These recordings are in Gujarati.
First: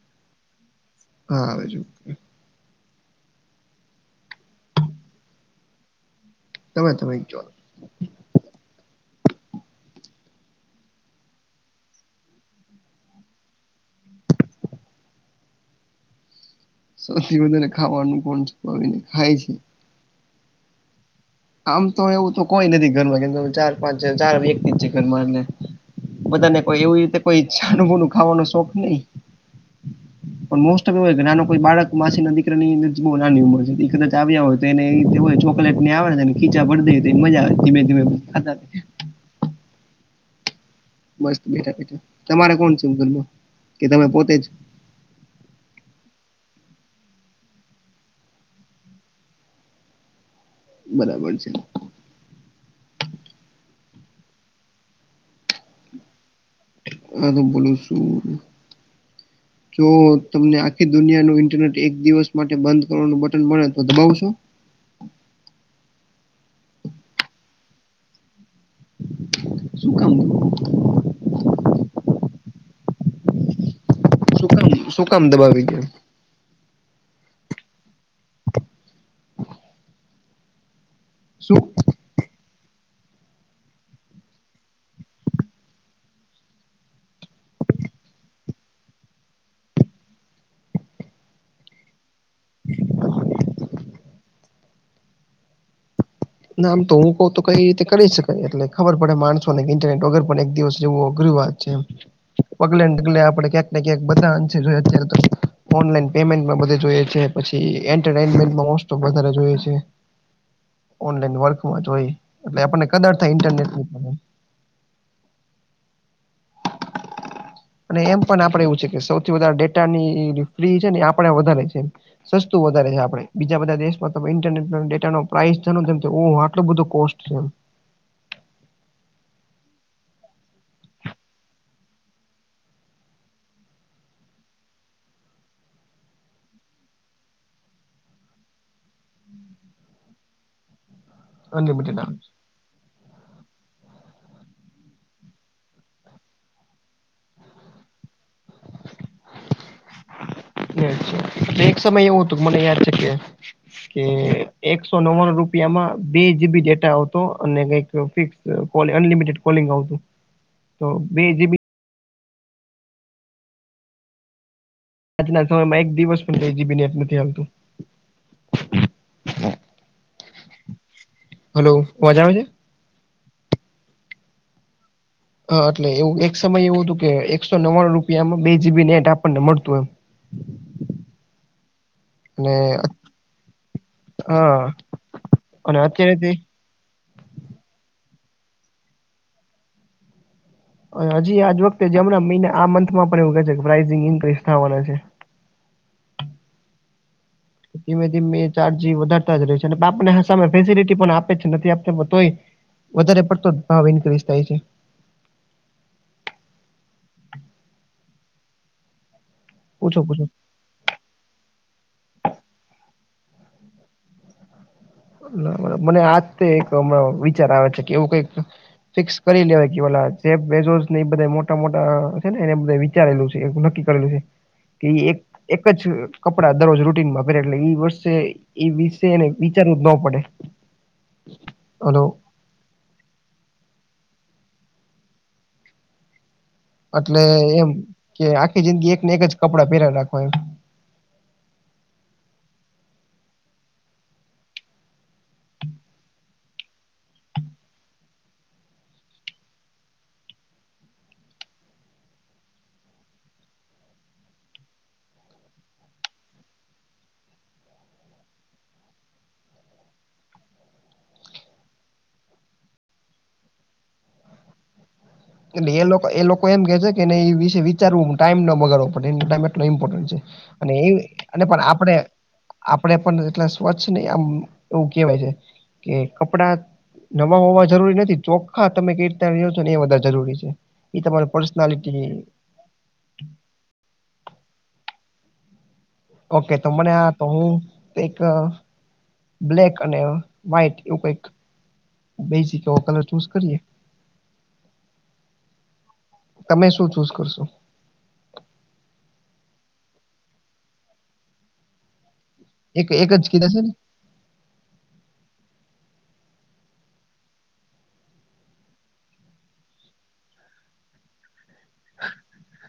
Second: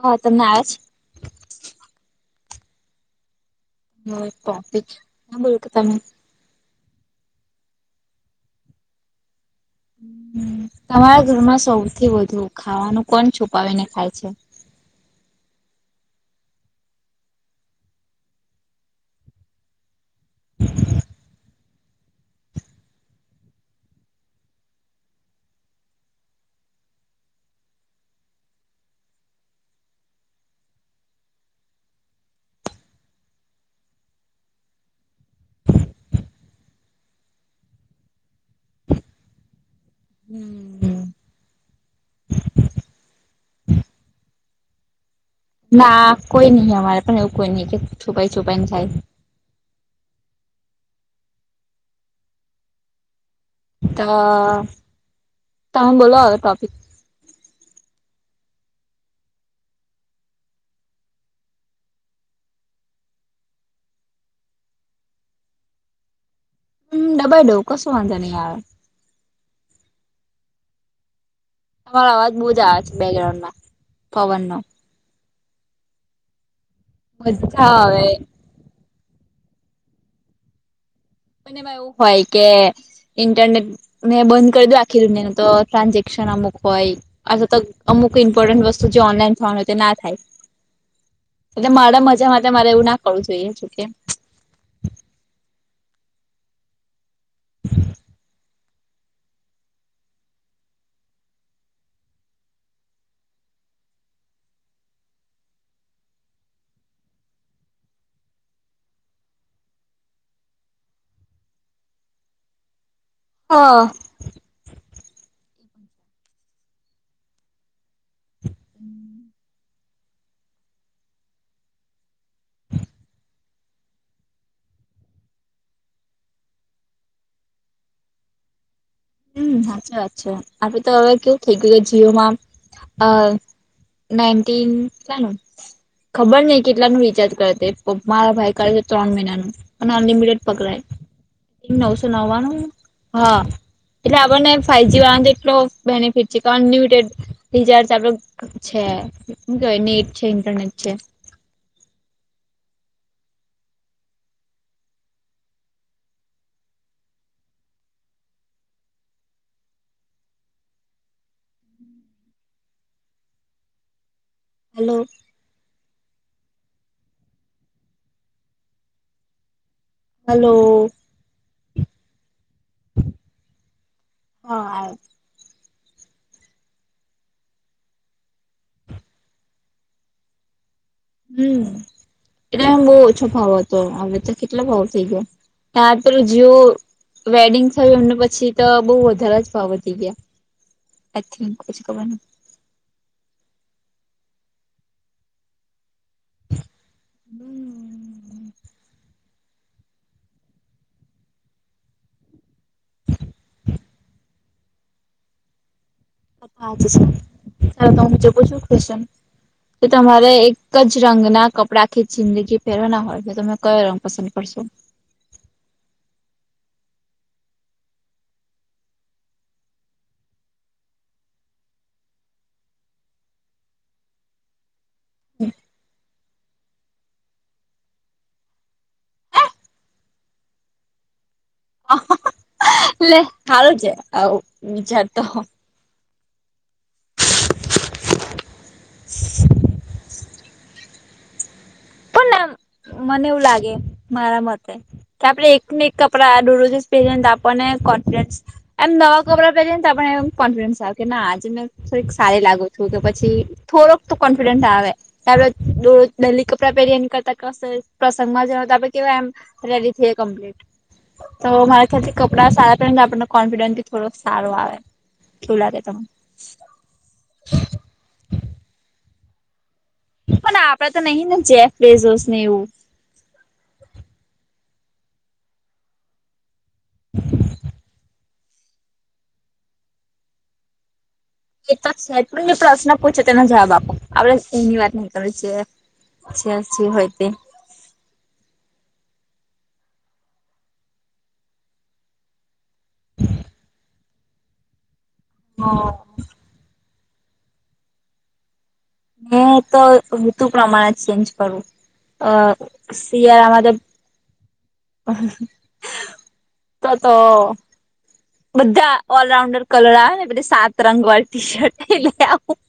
હા, તમને આજ હા, આવે જ. હ, પોપ એ બ તમે તમે? તમે? તમારા ઘરમાં સૌથી વધુ ખાવાનું કોણ છુપાવીને ખાય. સૌથી વધારે ખાવાનું કોણ છુંપાવી ને ખાય. આમ તો એવું તો કોઈ નથી, ઘરમાં કેમ ચાર-પાંચ છે, ચાર વ્યક્તિ જ છે ઘરમાં એ. બધાને કોઈ એવી રીતે કોઈ છાનુ મુનું ખાવાનો શોખ નહી. હ. પણ મોસ્ટ ઓફ એવ હોય કે, નાના કોઈ બાળક માસી ના દીકરા ની નાની ઉંમર છે, ઈ કદાચ આવ્યા હોય. એને એ તે હોય, ચોકલેટ ની આવે ને, ખીચા ભરી દીએ, મજા આવે ધીમે-ધીમે ખાતા. [unintelligible] મસ્ત બેઠા-બેઠા તમારે કોણ છે, ઘરમાં કે તમે પોતે જ? ના કોઈ નહી, અમારે પણ એવું કોઈ નહી કે, છુપાઈ છુપાઈ ને ખાય. બરાબર છે. ત તમે બોલો હવે ટોપિક? હા, તો બોલો શું? [unintelligible] જો તમને આખી દુનિયા નું ઇન્ટરનેટ એક દિવસ માટે બંધ કરવાનું બટન મળે, તો દબાવશો. હું ડબાઈ દઉ, કશું વાંધો નય આવે. શું કામ? તમારો અવાજ બોજ આવે છે, બેગ્રાઉન્ડમાં. શું કામ? શું કામ? દબાવી દે. મજા આવે. શું ને એવું હોય કે, ઇન્ટરનેટ મેં બંધ કરી દઉ, આખી દુનિયાનું તો ટ્રાન્ઝેક્શન અમુક હોય. આથવા તો અમુક ઇમ્પોર્ટન્ટ વસ્તુ જે ઓનલાઈન થવાની હોય, તે ના થાય. એટલે મારા મજા માટે મારે એવું ના કરવું જોઈએ, જો કે ના, આમ તો હું કઉ તો કઈ રીતે કરી શકાય, એટલે ખબર પડે માણસો ને ઇન્ટરનેટ વગર, પણ એક દિવસ રેવું અઘરી વાત છે. પગલે ને ડગલે આપડે ક્યાંક ને ક્યાંક બધા અંશે જોઈએત્યારે તો ઓનલાઈન પેમેન્ટમાં બધે જોઈએ છે. પછી એન્ટરમેન્ટમાં મોસ્ટપ વધારે જોએ છેવ ઓનલાઈન વર્કમાં જોય એટલે આપણને કદાર થાય હ. ઇન્ટરનેટની. અને એમ પણ આપડે એવું છે કે સૌથી વધારે ડેટાની ફ્રી છે ને આપડે વધારે છે. સસ્તું વધારે છે આપડે બીજા બધા દેશમાં ઇન્ટરનેટ ડેટા પ્રાઇસ નો જોમ તો ઓહ આટલો બધો કોસ્ટ હું હછા અચ્છા આપ તોવે કવું થે ગ્યું છે જીઓમાં અ નાઇનન્ટીન નાનું ખબર નઈ કેટલાનું રિચાર્જ કરે તે મારા ભાઈ કરે છે ત્રણ મઇનાનું અને અનલિમિટેડ પકડાય અનલિમિટેડ નવસો આવે નવાણું હા. એટલે આપણને ફાઇવજી વાળાને તો એટલો બેનિફિટ છે કે અનલિમિટેડ રિચાર્જ આ છે કેવાય નેટ છે ઇન્ટરનેટ છે. ને એક સમય એવું હતું મને યાદ છે કે કે એકસો નવાણું રૂપિયામાં બે જીબી ડેટા આવતો અને કઈક ફિક્સ કોલ અનલિમિટેડ કોલિંગ આવતું તો બે જીબી હલો આજના સમયમાં એક દિવસ પણ બે જીબી નેટ નથી આવતું. હાલો, હલો અવાજ આવે છે? હ આવે છે હ એટલે એવું એક સમય એવું હતું કે એકસો નવ્વાણું રૂપિયામાં બે જીબી નેટ આપણને મળતું એમ. હું અને એટલે હું બો ઓછો ભાવ હતો હવે તો કેટલો હા ભાવ થઈ ગયો અને આ પેલો અત્યારેથી જીઓ વેડિંગસ થયું એમને પછી તો બઉ વધારે જ ભાવ વધી ગયા. આઈ હજી આજ થિંક પછી વખતે ખબર નહી જેમણાં મહિને આ મંથમાં પણ એવું કે છે કે પ્રઇસિંગ ઇન્ક્રીઝ થાવાના છે. ધીમે ધીમે ચાર્જી વધારતા જ રહસે ને બાપને સામે ફેસિલિટી પણ આપે છે નથી આપતા પણ તોય વધારે પડતો ભાવ ઇન્ક્રીઝ થાય છે. [inaudible] કે પૂછો પૂછો તમારે એક? ઐકજ રંગના કપડા આખી જિંદગી પેરવાના હોય તો તમે કયો રંગ પસંદ કરશો? મને આજતે એક હમણાં વિચાર આવે છે કે એવું કઈક ફિક્સ કરી લેવાય કે ઓલા જે બેજ્જો ને એ બધા મોટા મોટા અ છે [unintelligible] વિચારેલું છે એવું નક્કી કરેલું છે. કે ઈ એક એક જ કપડા દરરોજ રૂટીનમાં પેરે એટલે ઈ વર્ષે ઈ વિશે ને વિ વિચારવું જ ન પડે. ઓલું [unintelligible] લે હારું છે આવું વિચારતા હો અટલે એમ કે આખી જિંદગી એક ને એક જ કપડાં પહેરા રાખવા એમ એમ મને એવું લાગે મારા મતે કે આપણે એક ને એક કપરા દુરરોજ પહેરીને આપણને કોન્ફિડન્સ એમ નવા કપડા પહેરીએ ને તો આપણને કોન્ફિડન આવે કે ના આજ મે થોડીક સારી લાગુ છું કે પછી થોડોક તો કોન્ફિડન્ટ આવે [unintelligible] [unintelligible] કસે પ્રસંગમાં જતા આપણે કેવા એમ રેડી થેઈએ કમ્પ્લીટ. તો મારા ખ્યાલથી કપડાં સારા પેહરે ને તો આપણ ને કોન્ફિડન્સથી થોડોક સારો આવે. એવું લાગે [unintelligible] લોકો તમને એ લોકો એમ કે છે કેને એ વિશે વિચારવું ટાઈમ ના બગડવો પડે એનો ટાઈમ એટલો ઇમ્પોર્ન્ટ છે. પણ અને એ આપડે તો નહીં ને અને પણ જેફ આપણેે બેઝોસ ને એવું આપ આપડે પણ એટલા સ્વચ્છ નહી, આમ એવું કહેવાય છે કે કપડા નવો હોવા જરૂરી નથી. ચોખ્ખા તમે કેઈ રીતના રેવ છો ને એ બધારે જરૂરી છે. ઈ તમારો પરશ એ તો છે જ પણ મે પ્રશ્ન પૂછુ તેનો જવાબ આપો. આપણે એની વાત ની કરવી છે. ઓકે. છે જે તમને હોય તો તે હું. એક બ્લેક અને વ્હાઈટ એવું કઈક બેજીક એવો કલર ચૂઝ કરીએ. હ. તમે શું ચૂઝ કરશો? હું તો ઋતુ પ્રમાણે જ ચેન્જ કરું અ એક એક જ કીધા છે ને શિયાળામાં [unintelligible] તો તો બધા ઓલરાઉન્ડર કલર આવેને, બધી સાતરંગ વાળી ટી શર્ટ, તે લે આવું.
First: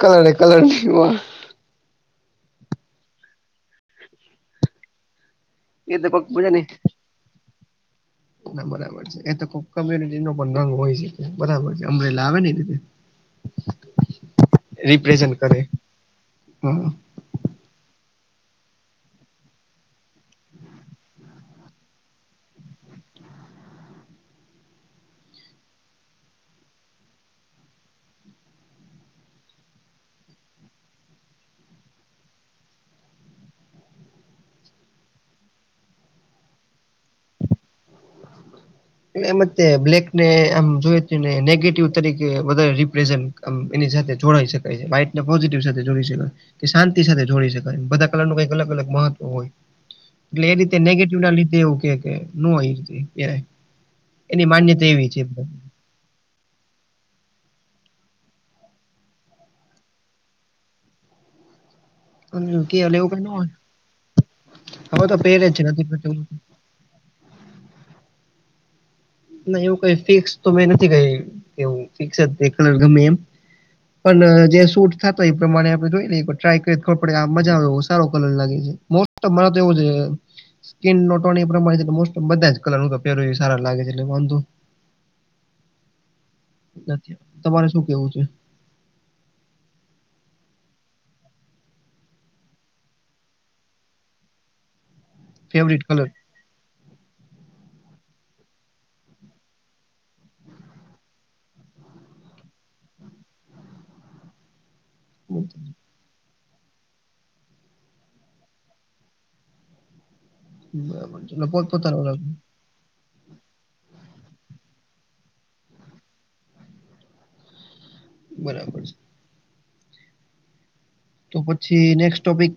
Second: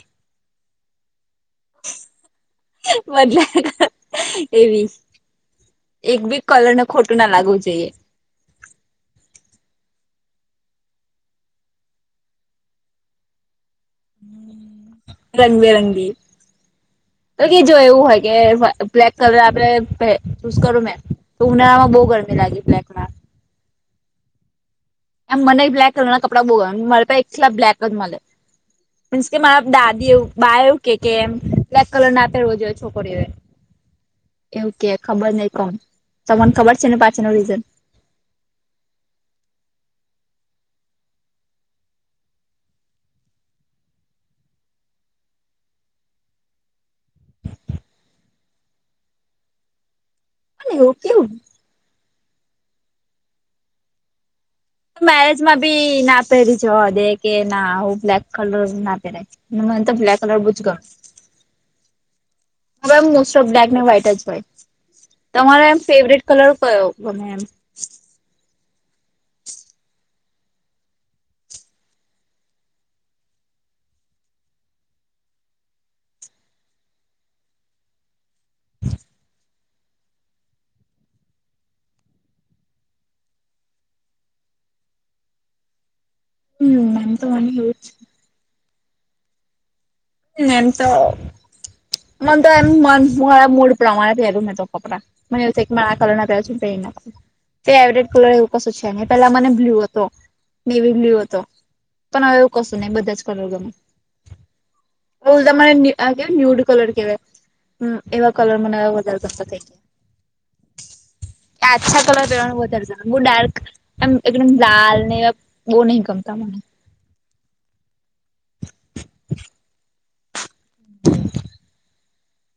કલરે કલર [unintelligible] [unintelligible] મજાક એવી. એ તો એક કોક બી મજા નઈ કલર ને, ખોટું ના લાગવું જોઈએ. ના, બરાબર. એ તો ખુબ કમ્યુનિટી નો પણ રંગ હોય શકે બરાબર છે, અમરેલા આવે ને એ રીતે. રિપ્રેઝન્ટ કરે રંગબેરંગી. હા તો એજ જો એવું હોય કે, બ્લેક કલર આપણે પે ચૂઝ કરું મે. તો ઉનાળામાં બો ગરમી લાગે, બ્લેકમાં. એમ મનેય બ્લેક કલર ના કપડા બો ગમે, મારા પાહે આખા બ્લેક જ મલે. મીન્સ કે, મા-દાદી એવું બા એવું કે, કે એમ બ્લેક કલર ના પેરવો જોઈ છોકરીઓએ. એવું કે, ખબર નહીં કોણ તમન ખબર છે ને, પાછળ નો રીઝન. ને, એમ જ કે બ્લેક ને આમ જોય છે ને, નેગેટિવ તરીકે વધારે રિપ્રેઝન આમ એની સાથે જોડાઈ શકાય છે, વાઇટને પોઝિટિવ સાથે જોડી શકાય. કે, શાંતિ સાથે જોડી શકાય બધા કલર નું કઈક અલગ-અલગ મહત્વ હોય. એટલે એ અને રીતે એવું નેગેટિવ કેવું ના લીધે એવું કે, કે નો હોય પેહરાય એની માન્ય મેરેજમાં ભી ના પહેરી જવા દે કે, ના હું બ્લેક કલર ના પહેરાય. ન, મન તો બ્લેક કલર બુજ ગ એવું કઈ હવે, ન મોસ્ટ ઓફ હોય બ્લેક એન્ડ વ્હાઈટ જ હોય, હવે તો પહેરે જ છે તમારા નથી ફેવરેટ કલર. કયો ગમે? એમ. નહીં, એવું કઈ ફિક્સ તો મે નથી કેહવું એવું ફિક્સ જ એક કલર ગમે એમ. પણ જે સૂટ થાતો, એ પ્રમાણે આપડે ટ્રાય કરીએ, ખબર પડે, આ મજા આવે, ઓ સારો કલર લાગે છે. તો, મારે તો એવું છે, સ્કીિન એ પ્રમાણે મોસ્ટ બધા જ કલર હું તો પેરુ ઈ સારા લાગે છે. ને વાંધો હમ એમ નથી, તો મને તમારે એવું શું જ કેવું છે? હ, એમ તો મને તો એમ મ મારા મૂડ પ્રમાણે પહેરું ને તો કપડાં. મને એવું થ કે મ ફેવરિટ આ કલર કના છ, ભ ના. ફવરેટ કલર એવું કશું છે, ને પેલા મને બ્લુ હતો, મેનેવી બ્લુ હતો. પણ હવે, કસો ન બધા જ કલર ગમે. ઉલતા મને ન્યૂડ કલર કેવાય એવા કલર મને વધારે કરતા થઇ ગયા. બરાબર છે એટલે એ પોત પોતાનો અચ્છા કલર પેરણ વધારે સારું. બો ડાર્ક એમ એકદમ લાલ ને, બહ નહિ ગમતા મને. બરાબર છે. [unintelligible] તો, પછી નેક્સ્ટ ટોપિક.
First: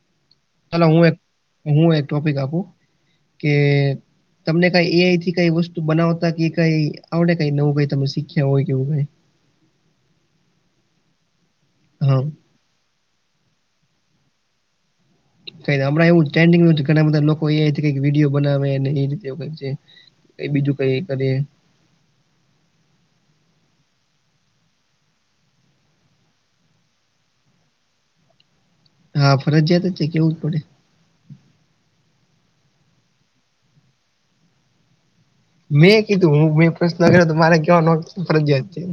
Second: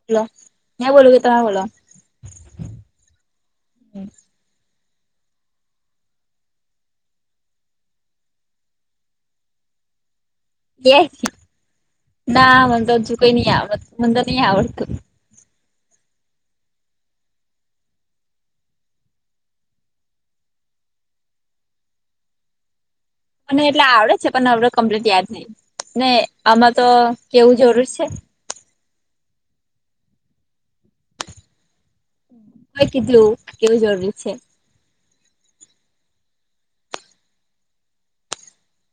[unintelligible] ચાલ હું એક કે તમે બોલો હું એક ટોપિક આપું કે તમને કઈ એ આઈથી કઈ વસ્તુ બનાવતા કઈ આવડ કઈ નવું કઈ તમે શીખ્યા હોય કે એવું કઈ. હા ના મ તોજું કઈ નહી આવડતું મ તો નહી આવડતું ક હમણા એવું ટ્રેન્ડિંગ ઘણા બધા લોકો એ આઈ થી કઈ વિડીયો બનાવે એ રીતે ક છે. ક બીજું કઈ કરે અને એટલે આવડે છે પણ આવડ કમ્પ્લીટ યાદ નહી ને આમાં તો કેવું જરૂર છે. હા ફરજિયાત જ છે કેવું જ પડે કોને કીધું કેવું જરૂરી છે. મેં કીધું હું મેં પ્રશ્ન કર્યો મારે કેવાનો ફરજયાત છે.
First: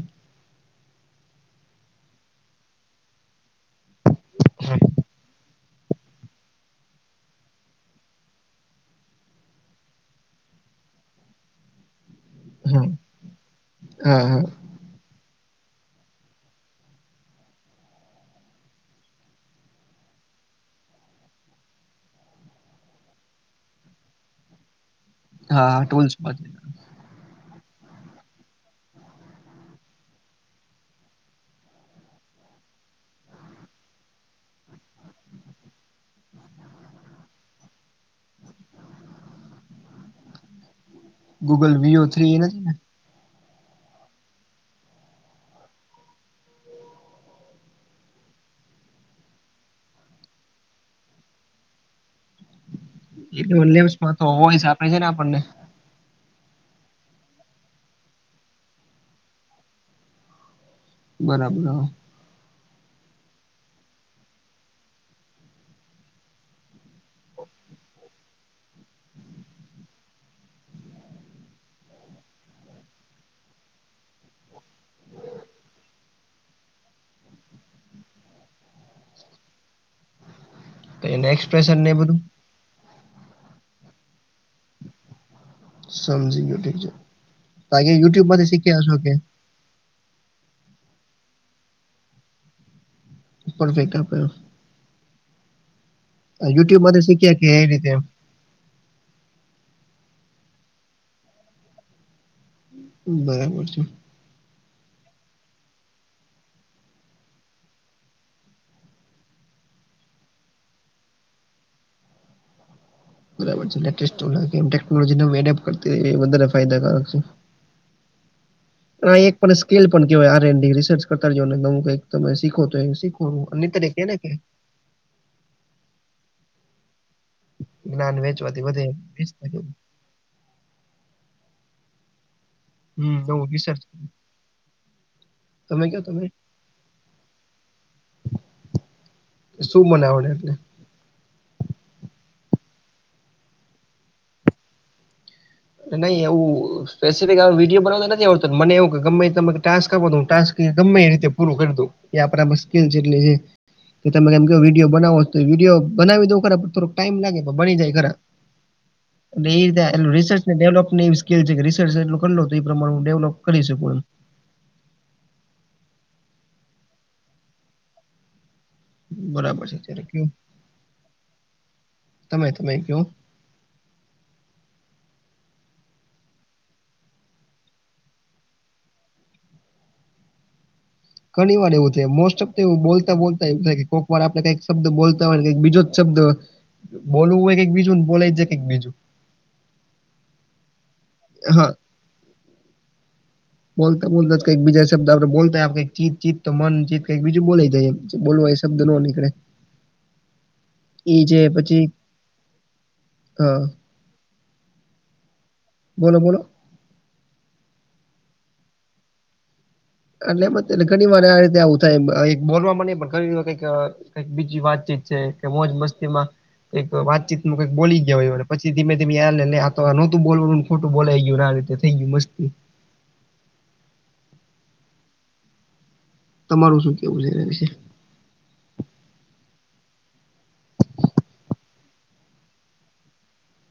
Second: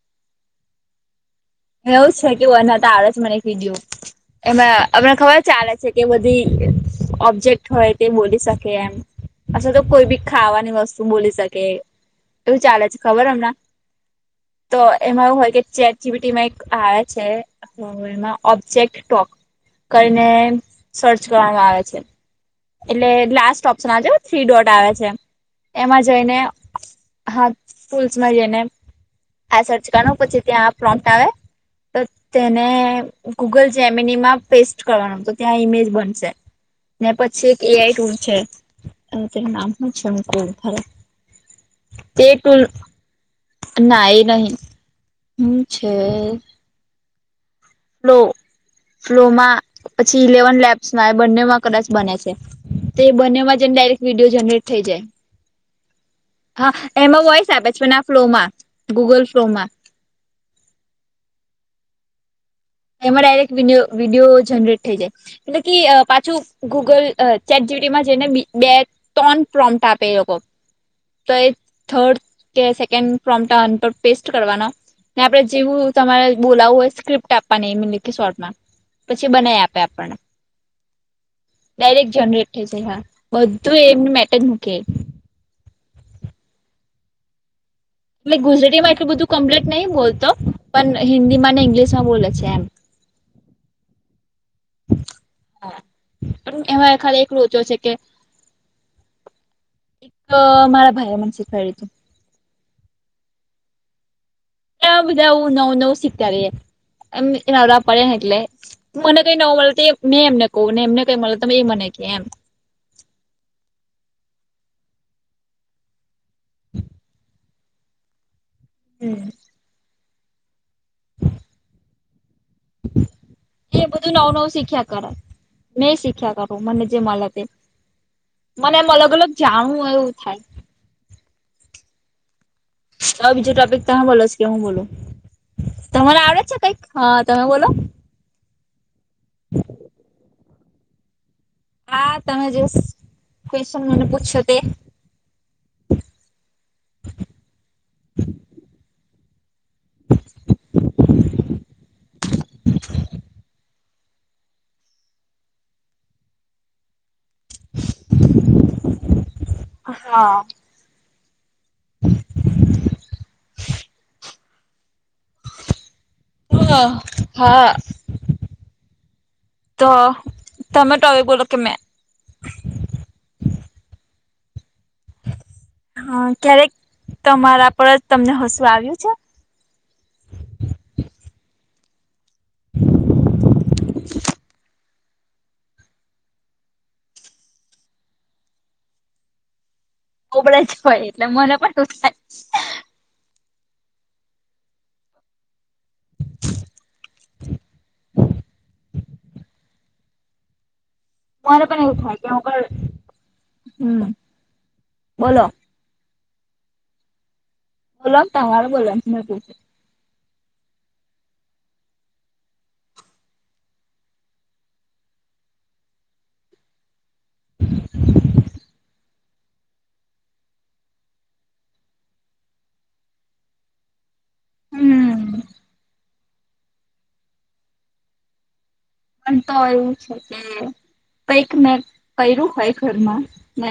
એવું છે કેુંન [unintelligible] જ મને કીધયું એમ આપને ખબર છે ચાલે કે બધી ઓબ્જેક્ટ હોય તે બોલી શકે એમ અચ્છા તો કોઈ બી ખાવાની વસ્તુ બોલી શકે એવું ચાલે હા છે ખબર હમણાં હા હા તો એમાં એવું હોય કે ચેટીબીટીમાં આવે છે. એમાં ઓબ્જેક્ટ ટોક કરીને સર્ચ કરવામાં આવે છે. એટલે લાસ્ટ ઓપ્શન આજ થ્રી ડોટ આવે છે હા એમાં ટૂલ્સ જઈને પાસે હા સ્કૂલ્સમાં જઈને હાય સર્ચ કરનું પછી ત્યાં પ્રોમપ આવે તો તેને ગૂગલ જેમનીમાં પેસ્ટ કરવાનું તો ત્યાં ઇમેજ બનશે ને પછી એક એ આઈ ટુલ છે હવે તેનું નામ હ છે [unintelligible] ગૂગલ વિયો તે થ્રી એ નથી ટૂલ ને ના એ નહી હમ છે. ફ્લો ફ્લોમાં પછી ઇલેવન લેબ્સમાં એ બંનેમાં કદાચ બને છે. તો એ બંનેમાં એટલે જને ડાયરેક્ટ લેબ્સમાં તો વિડીયો વોઇસ જનરેટ થઈ આપે છે જાય ને આપણને હા એમાં વોઇસ આપે છે ને આ ફ્લો માં ગુગલ ફ્લો માં બરાબર એમાં ડાયરેક્ટ વિડિઓ વિડીયો જનરેટ થઈ જાય એટલે કે પાછું ગૂગલ ચેટજીપેટી જઈને બે ત્રણ [unintelligible] આપે એ લોકો તો એ થર્ડ કે સેકન્ડ ફોમટાન પર પેસ્ટ કરવાના ને આપડણે જેવું તમારે બોલાવવું હોય સ્ક્ર્રીપ્ટ આપ અને લખી શોર્ટમાં પછી બનાવી આપે આપણને તો એને એક્સપ્રેશન ને એ ડાયરેક્ટ બધું જનરેટ થઈ જાય હા બધું એમનું મેટ મૂકે સમજી ગયો ઠીક છે [unintelligible] મેમે ગુજરાતી શીખ્યા માં હશો એટલું કે બધું કમ્પ્લીટ નહી બોલતો પણ હિન્દી ઇંગ્લિશમાં બોલે છે એમ પરફેક્ટ આપ્યો હા પણ યુટ્યુબ એમાં માંથી ખાલી શીખ્યા કે એકલું એ રીતે [unintelligible] તો મારા ભાઈલા મને શીખવા્યું હતું બરાબર છે. બધા એવું નવું નવું શીખતા રએ એમ એ આવા પડે ને એટલે મને કઈ નવુ મલે તો એ મેં એમને કહું ને એમને કઈ મલે ત એ મને ક એમ બરાબર છે. [unintelligible] ટેકનોલોજીને વેડફ કરતી વધારે ફાયદાકારક છે. આ હમ એક પણ સ્કેલ પણ કેવાય આર રિસર્ચ કરતા જ ને ક તમે શીખો તો શીખવુ [unintelligible] શીખ્યા કરાય મે શીખ્યા કરું મને જે મલે તે જ્ઞાન વેચવાથી મને વધે એમ અલગ અલગ વેચતા જવું જાણવું એવું થાય. હમ તો નવું બીજો ટોપિક રિસર્ચ તમે બોલો છ કે હું બોલુ તમે કહો તમારે તમે આવડે છે કઈક હા તમે બોલો. શું મને આવડે એટલે? હા તમે જે કવેશ્ન મને પૂછ્યો તે? નહી એવું સ્પેસિફિક આ વિડીયો બનાવતા નથી આવડતો. મને એવું કે ગમે તમે ટાસ્ક આપો ટાસ્ક ગમે એ રીતે પૂરું કરી દઉ એ આપરા માં સ્કીલ જેટલી છે. કે તમે કેવ વિડીયો બનાવો તો વિડીયો બનાવી દઉ ખરા થોડોક ટાઈમ લાગે. બની જાય ખરા ને એ રીતે એનો રિસચ હા ડેવલપની એવી સ્કીલ છે કે રિસર્ચ એટલ કર લો તો એ પ્રમાને હું ડેવલપ કરી શકું એમ. હ હા બરાબર છે. તો ત્યારે કયું તમે ટોપિક બોલો કે મેં તમે તમે કવો? હા ક્યારેક તમારા પર જ તમને હસવું આવ્યું છે? ઘણી વાર એવું થાય મોસ્ટ ઓફ એવું બોલતા બોલતા એવું થાય કે કોક વાર આપણે કઈક શબ્દ બોલ તા હોય બીજો જ શબ્દ બોલવું હોય કક બીજુંને બોલાય જાય ક બીજું કોબડે જ હોય એટલે મને હા પણ એવુ થાય. બોલતા બોલતા કંઈક બીજા શબ્દ આપણે બોલતા ચીત ચીત તો મન ચીત કઈ બીજું બોલા જાય બોલવા એ શબ્દ ન નીકળે એ જે મારે પણ પછી એવું થાય કે હું હા પળ હમ બોલો? બોલો બોલો? બોલો તમારે બોલાવાનું મે પુછું? એટલે એ ઘણી વાર રીતે આવું થાય બોલવા નઈ પણ ઘણી વખત કઈક કઈક બીજી વાતચીત છે કે મોજ મસ્તી માં કઈક વાતચીત નું કઈક બોલી ગયા હોય અને પછી ધીમે નેને તો નહોતું બોલવુ ને ખોટું બોલાઈ ગયુંને આ રીતે થઈ ગયું મસ્તી હમ તમારું શું કેવું છે વિશે? પણ તો એવું છે કે કઈક મે કર્યું હોય ઘરમાં ને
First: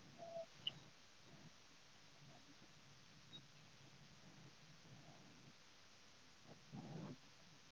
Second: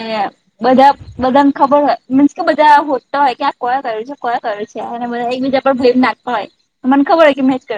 બધા બધાને ખબર હોય મીન્સ કે બધા હોદતા હોય કે આ કોયા કર્યું છે કોયા કર્યું છે અને બધા એક બીજા ભય નાખતા હોય તો મને ખબર હોય કે મેં જ કરયુ.